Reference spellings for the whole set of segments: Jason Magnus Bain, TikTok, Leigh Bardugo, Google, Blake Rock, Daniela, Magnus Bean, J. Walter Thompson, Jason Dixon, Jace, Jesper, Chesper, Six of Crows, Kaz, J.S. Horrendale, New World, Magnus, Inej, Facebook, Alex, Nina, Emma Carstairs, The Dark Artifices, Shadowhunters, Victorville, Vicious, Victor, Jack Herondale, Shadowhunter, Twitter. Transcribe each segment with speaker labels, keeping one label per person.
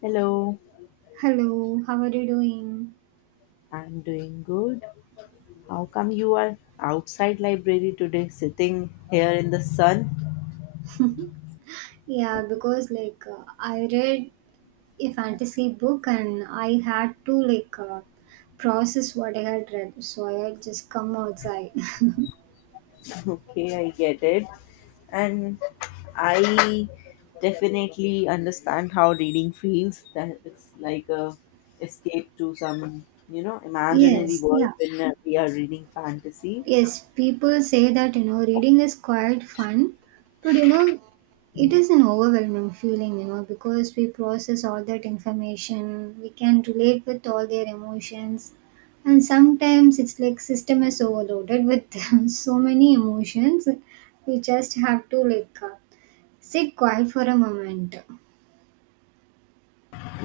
Speaker 1: Hello,
Speaker 2: Hello, how are you doing?
Speaker 1: I'm doing good. How come you are outside library today sitting here in the sun?
Speaker 2: Yeah, because I read a fantasy book and I had to process what I had read, so I had just come outside.
Speaker 1: Okay, I get it. And I definitely understand how reading feels that it's like a escape to some, imaginary
Speaker 2: Yes, yeah.
Speaker 1: world when we are reading fantasy.
Speaker 2: Yes, people say that reading is quite fun, but it is an overwhelming feeling, because we process all that information, we can relate with all their emotions, and sometimes it's like system is overloaded with so many emotions. We just have to sit quiet for a moment.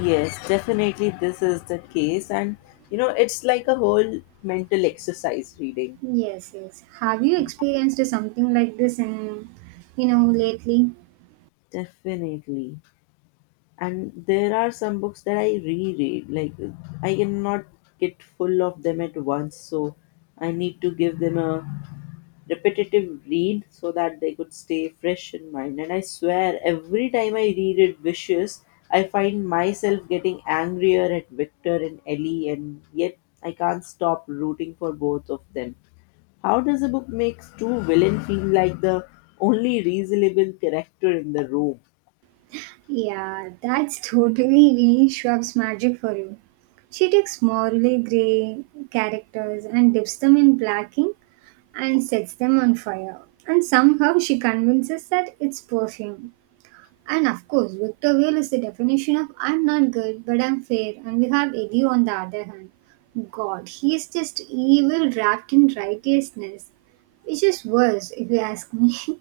Speaker 1: Yes, definitely this is the case and you know, it's like a whole mental exercise reading.
Speaker 2: Yes, yes. Have you experienced something like this in lately?
Speaker 1: Definitely. And there are some books that I reread, like I cannot get full of them at once, so I need to give them a repetitive read so that they could stay fresh in mind. And I swear every time I read it, vicious, I find myself getting angrier at Victor and Ellie, and yet I can't stop rooting for both of them. How does a book makes two villain feel like the only reasonable character in the room?
Speaker 2: Yeah, that's totally Lee Schwab's magic for you. She takes morally grey characters and dips them in black ink and sets them on fire. And somehow she convinces that it's perfume. And of course, Victor Whale is the definition of I'm not good, but I'm fair. And we have Eddie on the other hand. God, he is just evil wrapped in righteousness, which is worse if you ask me.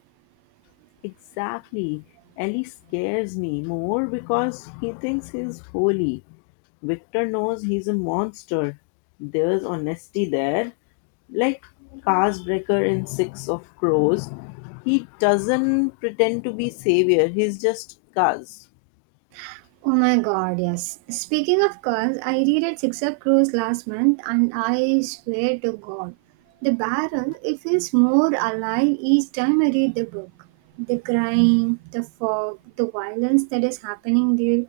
Speaker 1: Exactly. Ellie scares me more because he thinks he's holy. Victor knows he's a monster. There's honesty there. Like Casbreaker in Six of Crows. He doesn't pretend to be savior, he's just Cas.
Speaker 2: Oh my god, yes. Speaking of cars, I reread Six Up Cruise last month and I swear to god, the barrel, it feels more alive each time I read the book. The grime, the fog, the violence that is happening there,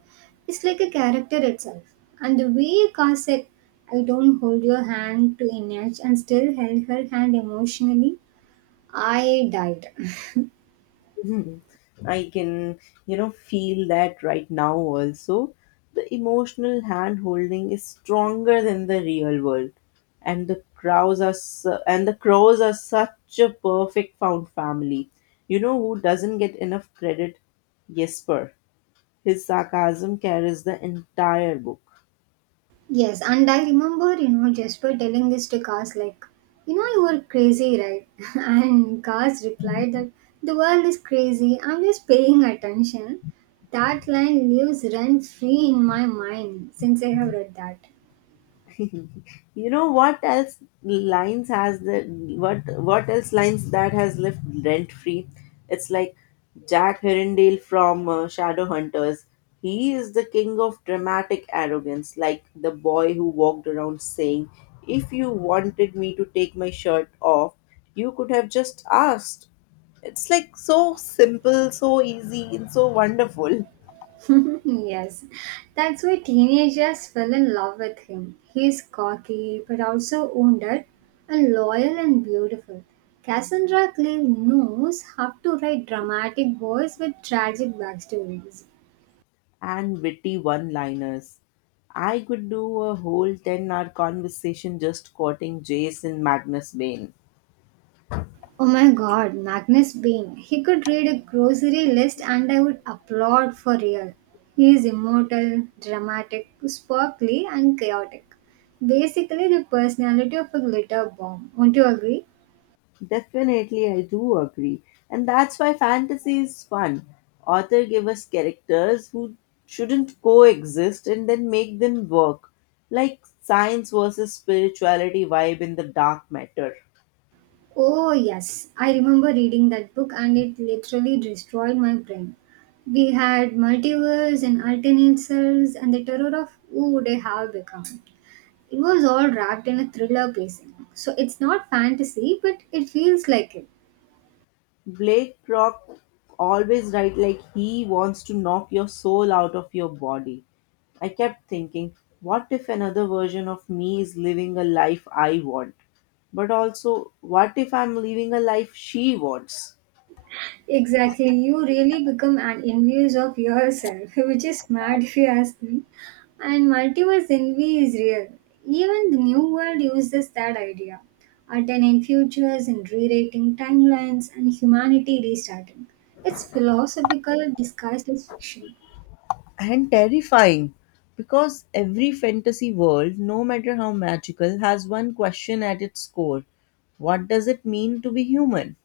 Speaker 2: it's like a character itself. And the way Car said, I don't hold your hand to an edge and still held her hand emotionally, I died.
Speaker 1: Mhm. I can, you know, feel that right now also. The emotional hand holding is stronger than the real world. And the crows are such a perfect found family. You know who doesn't get enough credit? Jesper. His sarcasm carries the entire book.
Speaker 2: Yes, and I remember, Jasper telling this to Cars like, you were crazy, right? And Cars replied that the world is crazy. I'm just paying attention. That line lives rent free in my mind since I have read that.
Speaker 1: You know what else lines has the what else lines that has left rent free? It's like Jack Herondale from Shadowhunters. He is the king of dramatic arrogance, like the boy who walked around saying, "If you wanted me to take my shirt off, you could have just asked." It's like so simple, so easy, and so wonderful.
Speaker 2: Yes, that's why teenagers fell in love with him. He's cocky but also wounded and loyal and beautiful. Cassandra Clare knows how to write dramatic boys with tragic backstories.
Speaker 1: And witty one liners. I could do a whole 10-hour conversation just quoting Jason Magnus Bain.
Speaker 2: Oh my god, Magnus Bean. He could read a grocery list and I would applaud for real. He is immortal, dramatic, sparkly, and chaotic. Basically, the personality of a glitter bomb. Won't you agree?
Speaker 1: Definitely, I do agree. And that's why fantasy is fun. Author give us characters who shouldn't coexist and then make them work. Like science versus spirituality vibe in the dark matter.
Speaker 2: Oh, yes. I remember reading that book and it literally destroyed my brain. We had multiverse and alternate selves and the terror of who would I have become. It was all wrapped in a thriller pacing. So it's not fantasy, but it feels like it.
Speaker 1: Blake Rock always writes like he wants to knock your soul out of your body. I kept thinking, what if another version of me is living a life I want? But also, what if I'm living a life she wants?
Speaker 2: Exactly, you really become an envious of yourself, which is mad if you ask me. And multiverse envy is real. Even the new world uses that idea. Alternate futures and rewriting timelines and humanity restarting. It's philosophical disguised as fiction.
Speaker 1: And terrifying, because every fantasy world, no matter how magical, has one question at its core: what does it mean to be human?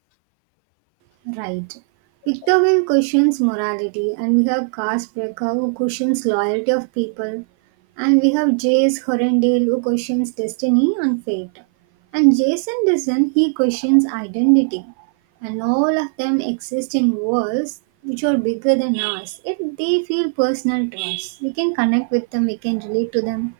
Speaker 2: Right. Victorville questions morality, and we have Cass who questions loyalty of people, and we have J.S. Horrendale who questions destiny and fate, and Jason Dixon he questions identity, and all of them exist in worlds which are bigger than us. If they feel personal to us, we can connect with them, we can relate to them.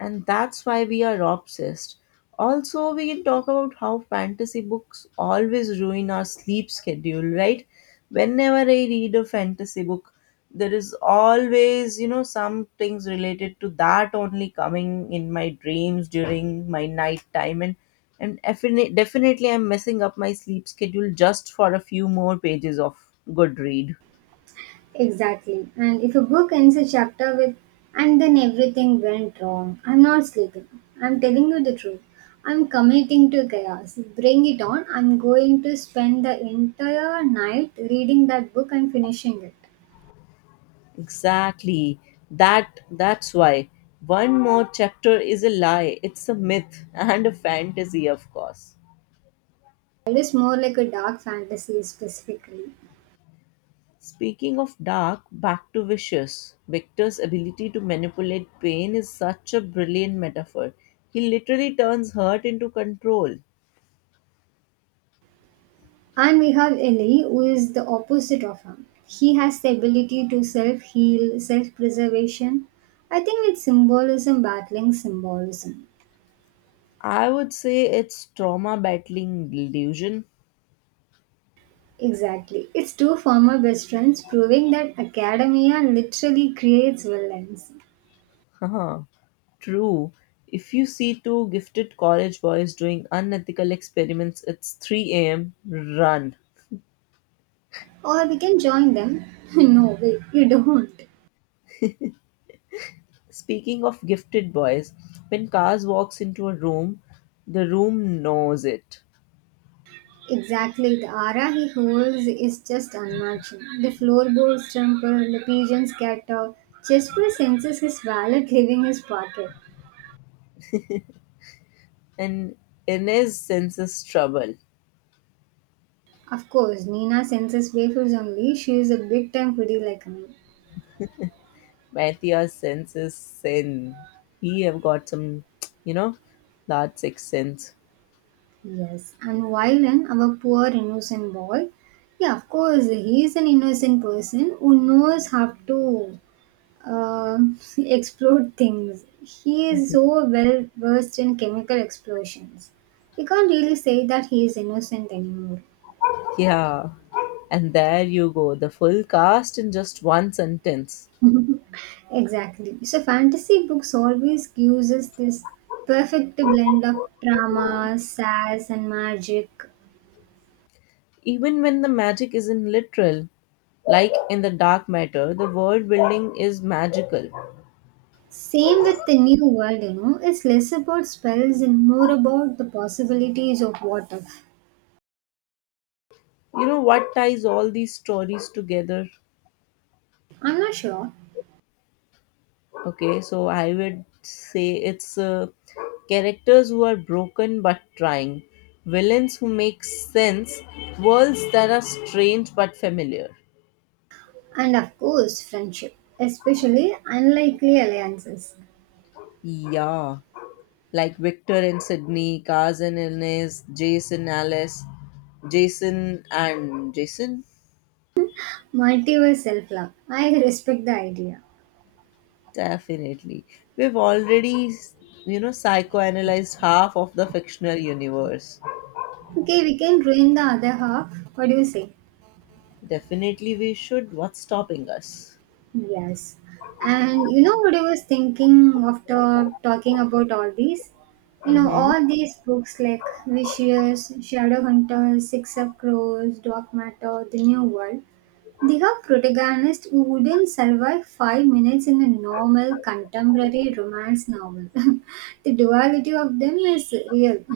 Speaker 1: And that's why we are obsessed. Also, we can talk about how fantasy books always ruin our sleep schedule, right? Whenever I read a fantasy book, there is always, you know, some things related to that only coming in my dreams during my night time, and definitely I'm messing up my sleep schedule just for a few more pages of good read.
Speaker 2: Exactly. And if a book ends a chapter with, and then everything went wrong, I'm not sleeping. I'm telling you the truth. I'm committing to chaos. Bring it on. I'm going to spend the entire night reading that book and finishing it.
Speaker 1: Exactly. That's why one more chapter is a lie. It's a myth and a fantasy, of course.
Speaker 2: It is more like a dark fantasy specifically.
Speaker 1: Speaking of dark, back to vicious. Victor's ability to manipulate pain is such a brilliant metaphor. He literally turns hurt into control.
Speaker 2: And we have Ellie, who is the opposite of him. He has the ability to self heal, self preservation. I think it's symbolism battling symbolism.
Speaker 1: I would say it's trauma battling delusion.
Speaker 2: Exactly. It's two former best friends proving that academia literally creates villains.
Speaker 1: Haha. True. If you see two gifted college boys doing unethical experiments, it's 3 a.m. Run.
Speaker 2: Or we can join them. No, wait, you don't.
Speaker 1: Speaking of gifted boys, when Kaz walks into a room, the room knows it.
Speaker 2: Exactly. The aura he holds is just unmatched. The floorboards trample, the pigeons scatter. Chesper senses his wallet leaving his pocket.
Speaker 1: And Inez senses trouble.
Speaker 2: Of course, Nina senses wafers only. She is a big time foodie like me.
Speaker 1: Matthias senses sin. He have got some, you know, that sixth sense.
Speaker 2: Yes, and Wylan, our poor innocent boy, yeah, of course, he is an innocent person who knows how to uh, explode things. He is so well versed in chemical explosions. We can't really say that he is innocent anymore.
Speaker 1: Yeah. And there you go, the full cast in just one sentence.
Speaker 2: Exactly. So, fantasy books always gives us this perfect blend of drama, sass, and magic.
Speaker 1: Even when the magic isn't literal, like in the dark matter, the world building is magical.
Speaker 2: Same with the new world, you know, it's less about spells and more about the possibilities of what if.
Speaker 1: You know what ties all these stories together?
Speaker 2: I'm not sure.
Speaker 1: Okay, so I would say it's characters who are broken but trying, villains who make sense, worlds that are strange but familiar.
Speaker 2: And of course, friendship, especially unlikely alliances.
Speaker 1: Yeah, like Victor and Sydney, Kaz and Ines, Jason, Alice, Jason and Jason.
Speaker 2: Multiverse self love. I respect the idea.
Speaker 1: Definitely, we've already, you know, psychoanalyzed half of the fictional universe.
Speaker 2: Okay, we can ruin the other half. What do you say?
Speaker 1: Definitely, we should. What's stopping us?
Speaker 2: Yes. And you know what I was thinking after talking about all these? You know,
Speaker 1: Mhm.
Speaker 2: all these books like Vicious, Shadowhunter, Six of Crows, Dark Matter, The New World, they have protagonists who wouldn't survive 5 minutes in a normal contemporary romance novel. The duality of them is real.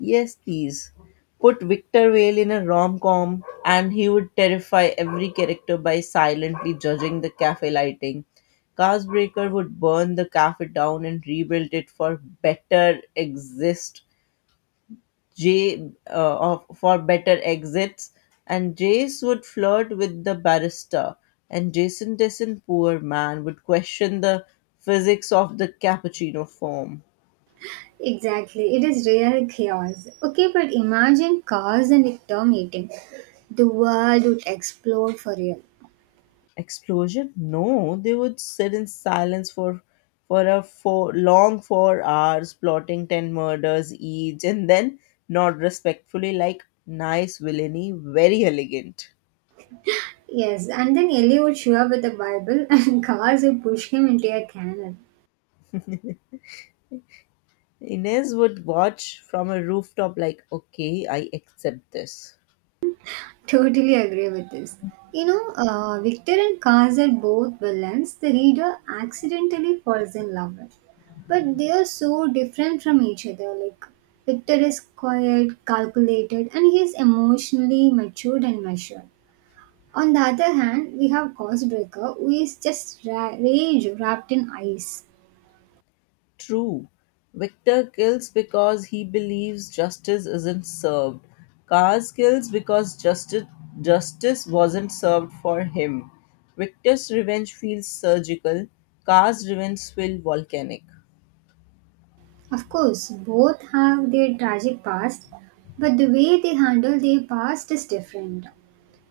Speaker 1: Yes, please. Put Victor Vale in a rom com and he would terrify every character by silently judging the cafe lighting. Carsbreaker would burn the cafe down and rebuild it for better exist. For better exits, and Jace would flirt with the barista, and Jason Dessen, poor man, would question the physics of the cappuccino foam.
Speaker 2: Exactly, it is real chaos. Okay, but imagine cars and a term meeting. The world would explode for real.
Speaker 1: Explosion? No, they would sit in silence for a for long 4 hours, plotting ten murders each, and then nod respectfully like nice villainy, very elegant.
Speaker 2: Yes, and then Ellie would show up with a Bible and cars would push him into a canal.
Speaker 1: Inez would watch from a rooftop like, okay, I accept this.
Speaker 2: Totally agree with this. You know, Victor and Cars are both villains the reader accidentally falls in love with. But they are so different from each other. Like, Victor is quiet, calculated, and he is emotionally matured and measured. On the other hand, we have Causebreaker, who is just rage wrapped in ice.
Speaker 1: True. Victor kills because he believes justice isn't served. Kaz kills because justice wasn't served for him. Victor's revenge feels surgical. Kaz's revenge feels volcanic.
Speaker 2: Of course, both have their tragic past, but the way they handle their past is different.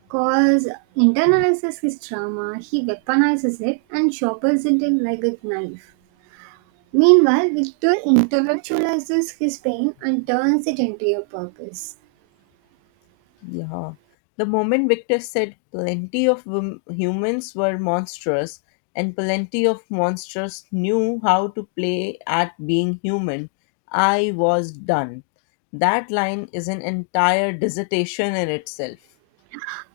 Speaker 2: Cause internalizes his trauma, he weaponizes it and sharpens it in like a knife. Meanwhile, Victor intellectualizes his pain and turns it into a purpose.
Speaker 1: Yeah. The moment Victor said humans were monstrous and plenty of monsters knew how to play at being human, I was done. That line is an entire dissertation in itself.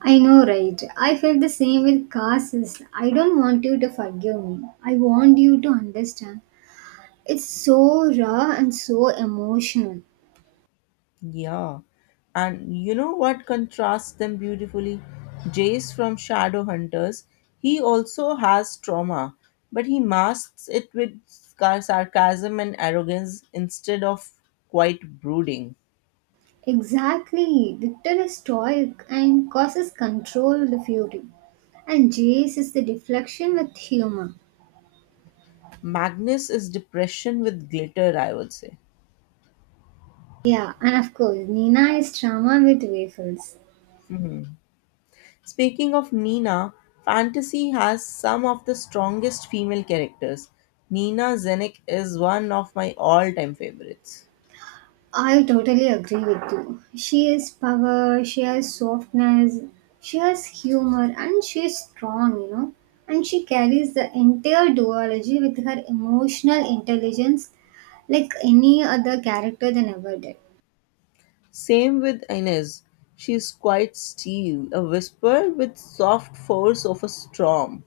Speaker 2: I know, right? I felt the same with Cass. I don't want you to forgive me. I want you to understand. It's so raw and so emotional.
Speaker 1: Yeah. And you know what contrasts them beautifully? Jace from Shadowhunters, he also has trauma, but he masks it with sarcasm and arrogance instead of quite brooding.
Speaker 2: Exactly. Victor is stoic and causes controlled fury. And Jace is the deflection with humor.
Speaker 1: Magnus is depression with glitter, I would say.
Speaker 2: Yeah, and of course, Nina is drama with waffles.
Speaker 1: Speaking of Nina, fantasy has some of the strongest female characters. Nina Zenik is one of my all time favorites.
Speaker 2: I totally agree with you. She has power, she has softness, she has humor, and she is strong, you know. And she carries the entire duology with her emotional intelligence like any other character than ever did.
Speaker 1: Same with Inez. She is quite steel, a whisper with soft force of a storm.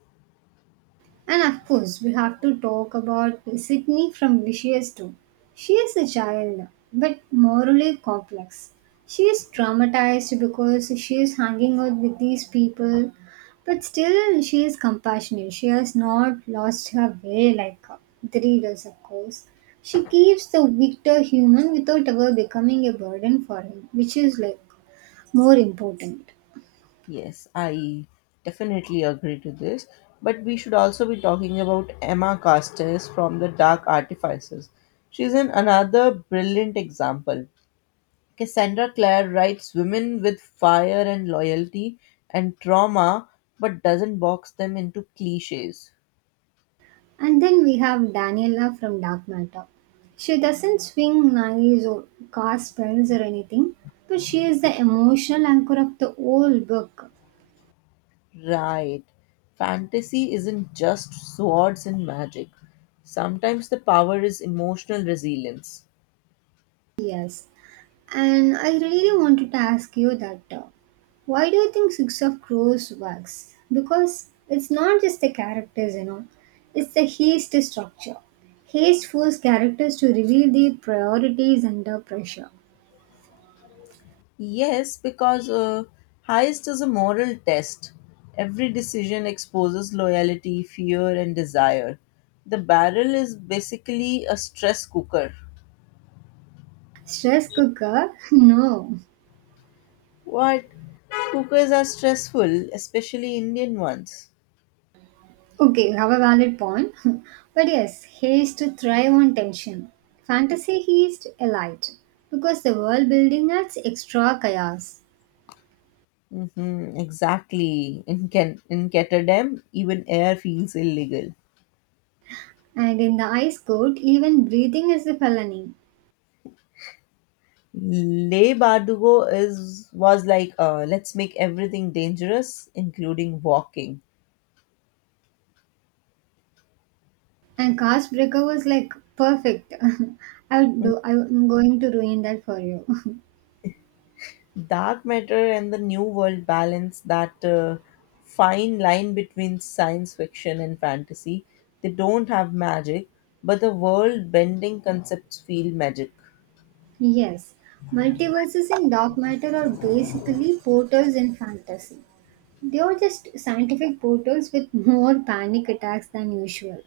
Speaker 2: And of course, we have to talk about Sydney from Vicious too. She is a child, but morally complex. She is traumatized because she is hanging out with these people, but still she is compassionate. She has not lost her way like the readers, of course. She keeps the victor human without ever becoming a burden for him, which is like more important.
Speaker 1: Yes, I definitely agree to this. But we should also be talking about Emma Carstairs from The Dark Artifices. She's an another brilliant example. Cassandra Clare writes women with fire and loyalty and trauma, but doesn't box them into cliches.
Speaker 2: And then we have Daniela from Dark Matter. She doesn't swing knives or cast spells or anything, but she is the emotional anchor of the whole book.
Speaker 1: Right. Fantasy isn't just swords and magic. Sometimes the power is emotional resilience.
Speaker 2: Yes. And I really wanted to ask you that why do you think Six of Crows works? Because it's not just the characters, you know, it's the haste structure. Haste forces characters to reveal their priorities under pressure.
Speaker 1: Yes, because heist is a moral test. Every decision exposes loyalty, fear, and desire. The barrel is basically a stress cooker.
Speaker 2: Stress cooker? No.
Speaker 1: What? Cookers are stressful, especially Indian ones.
Speaker 2: Okay, you have a valid point. But yes, haste is to thrive on tension. Fantasy he is elite because the world building adds extra chaos.
Speaker 1: Mm-hmm, exactly. In Ketterdam, even air feels illegal.
Speaker 2: And in the ice court, even breathing is a felony.
Speaker 1: Le Bardugo is was like let's make everything dangerous, including walking.
Speaker 2: And cast breaker was like perfect. I would do, I'm going to ruin that for you.
Speaker 1: Dark matter and the new world balance that fine line between science fiction and fantasy. They don't have magic, but the world bending concepts feel magic.
Speaker 2: Yes, multiverses in dark matter are basically portals in fantasy. They are just scientific portals with more panic attacks than usual.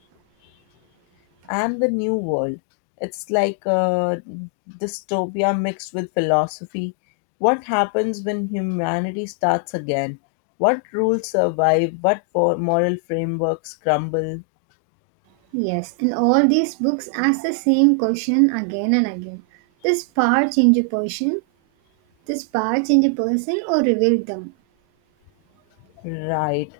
Speaker 1: And the New World. It's like a dystopia mixed with philosophy. What happens when humanity starts again? What rules survive? Moral frameworks crumble?
Speaker 2: Yes, and all these books ask the same question again and again. This part change a person, this part change a person or reveal them.
Speaker 1: Right.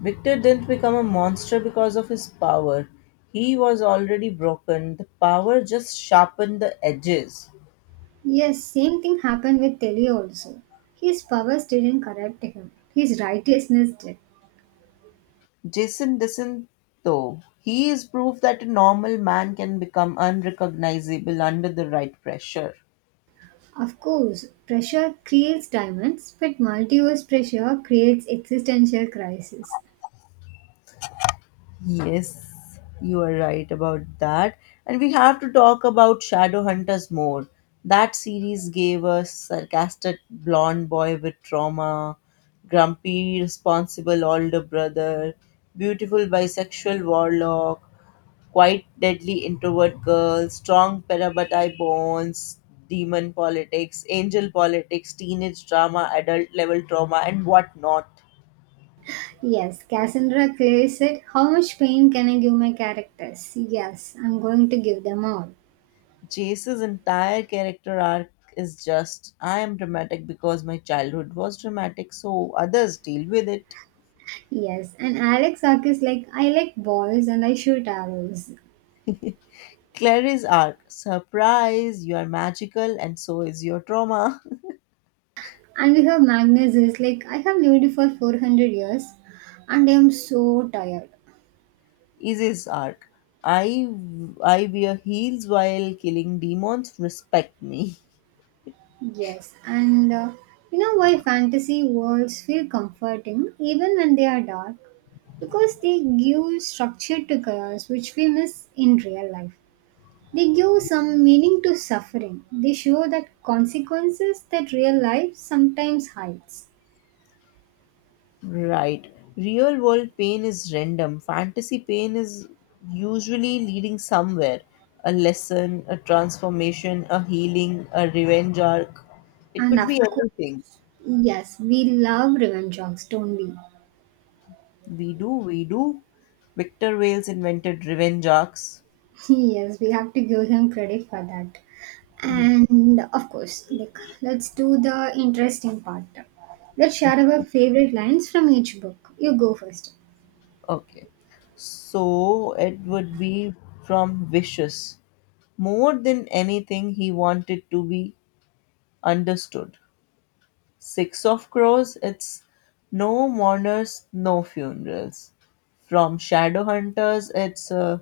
Speaker 1: Victor didn't become a monster because of his power. He was already broken. The power just sharpened the edges.
Speaker 2: Yes, same thing happened with Telly also. His powers didn't corrupt him. His righteousness did.
Speaker 1: Jason doesn't, though. He is proof that a normal man can become unrecognizable under the right pressure.
Speaker 2: Of course, pressure creates diamonds, but multiverse pressure creates existential crisis.
Speaker 1: Yes, you are right about that. And we have to talk about Shadowhunters more. That series gave us sarcastic blonde boy with trauma, grumpy, responsible older brother, beautiful bisexual warlock, quite deadly introvert girl, strong perabatai bonds, demon politics, angel politics, teenage drama, adult level trauma, and whatnot.
Speaker 2: Yes, Cassandra Clare said, How much pain can I give my characters? Yes, I'm going to give them all.
Speaker 1: Jace's entire character arc is just I am dramatic because my childhood was dramatic, so others deal with it.
Speaker 2: Yes, and Alex is like, I like balls and I shoot arrows.
Speaker 1: Clary's arc, surprise, you are magical and so is your trauma.
Speaker 2: And we have Magnus is like, I have lived for 400 years and I am so tired.
Speaker 1: Izzy's arc, I I wear heels while killing demons, respect me.
Speaker 2: Yes, and you know why fantasy worlds feel comforting even when they are dark? Because they give structure to chaos which we miss in real life. They give some meaning to suffering. They show that consequences that real life sometimes hides.
Speaker 1: Right. Real world pain is random. Fantasy pain is usually leading somewhere: a lesson, a transformation, a healing, a revenge arc. It
Speaker 2: And
Speaker 1: could
Speaker 2: of
Speaker 1: be
Speaker 2: course,
Speaker 1: anything.
Speaker 2: yes, we love revenge jokes, don't we?
Speaker 1: We do, we do. Victor Wales invented revenge arcs.
Speaker 2: Yes, we have to give him credit for that. And of course, like let's do the interesting part. Let's
Speaker 1: O-
Speaker 2: share our favorite lines from each book. You go first.
Speaker 1: Okay. So it would be from Vicious. More than anything, he wanted to be understood. Six of Crows, it's No Mourners, No Funerals. From Shadowhunters, it's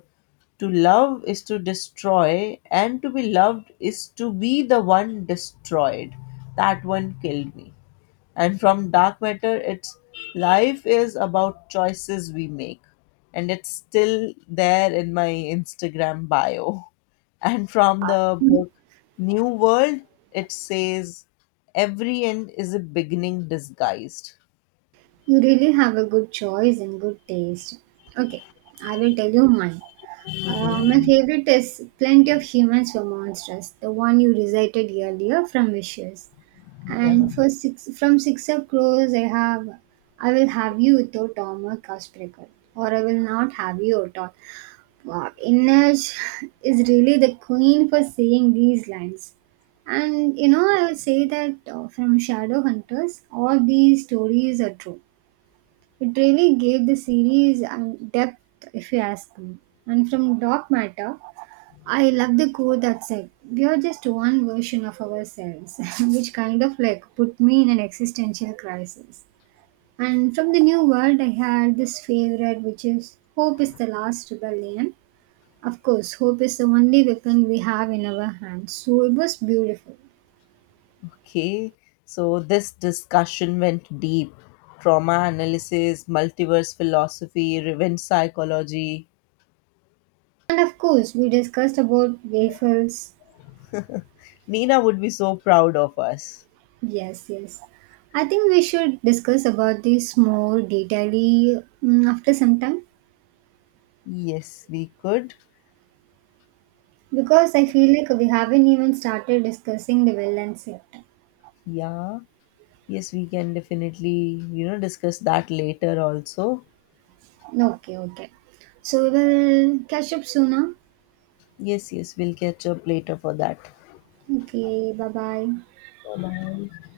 Speaker 1: to love is to destroy, and to be loved is to be the one destroyed. That one killed me. And from dark matter, it's life is about choices we make, and it's still there in my Instagram bio. And from the book New World, it says every end is a beginning disguised.
Speaker 2: You really have a good choice and good taste. Okay, I will tell you mine. My favorite is Plenty of Humans Were Monsters, the one you recited earlier from Wishes.
Speaker 1: Yeah.
Speaker 2: And for six, from Six of Crows, I have I Will Have You Though Tom or I Will Not Have You at All. Wow, Inej is really the queen for saying these lines. And I would say that from Shadowhunters, all these stories are true. It really gave the series depth, if you ask me. And from Dark Matter, I love the quote that said, We are just one version of ourselves, which kind of like put me in an existential crisis. And from the new world, I had this favorite, which is Hope is the Last Rebellion. Of course, hope is the only weapon we have in our hands, so it was beautiful.
Speaker 1: Okay. So this discussion went deep. Trauma analysis, multiverse philosophy, revenge psychology.
Speaker 2: And of course, we discussed about waffles.
Speaker 1: Nina would be so proud of us.
Speaker 2: Yes, yes. I think we should discuss about this more detailedly after some time.
Speaker 1: Yes, we could.
Speaker 2: Because I feel like we haven't even started discussing the villains yet.
Speaker 1: Yeah. Yes, we can definitely, you know, discuss that later also.
Speaker 2: Okay, okay. So we will catch up sooner.
Speaker 1: Yes, yes, we'll catch up later for that.
Speaker 2: Okay, bye bye.
Speaker 1: Bye.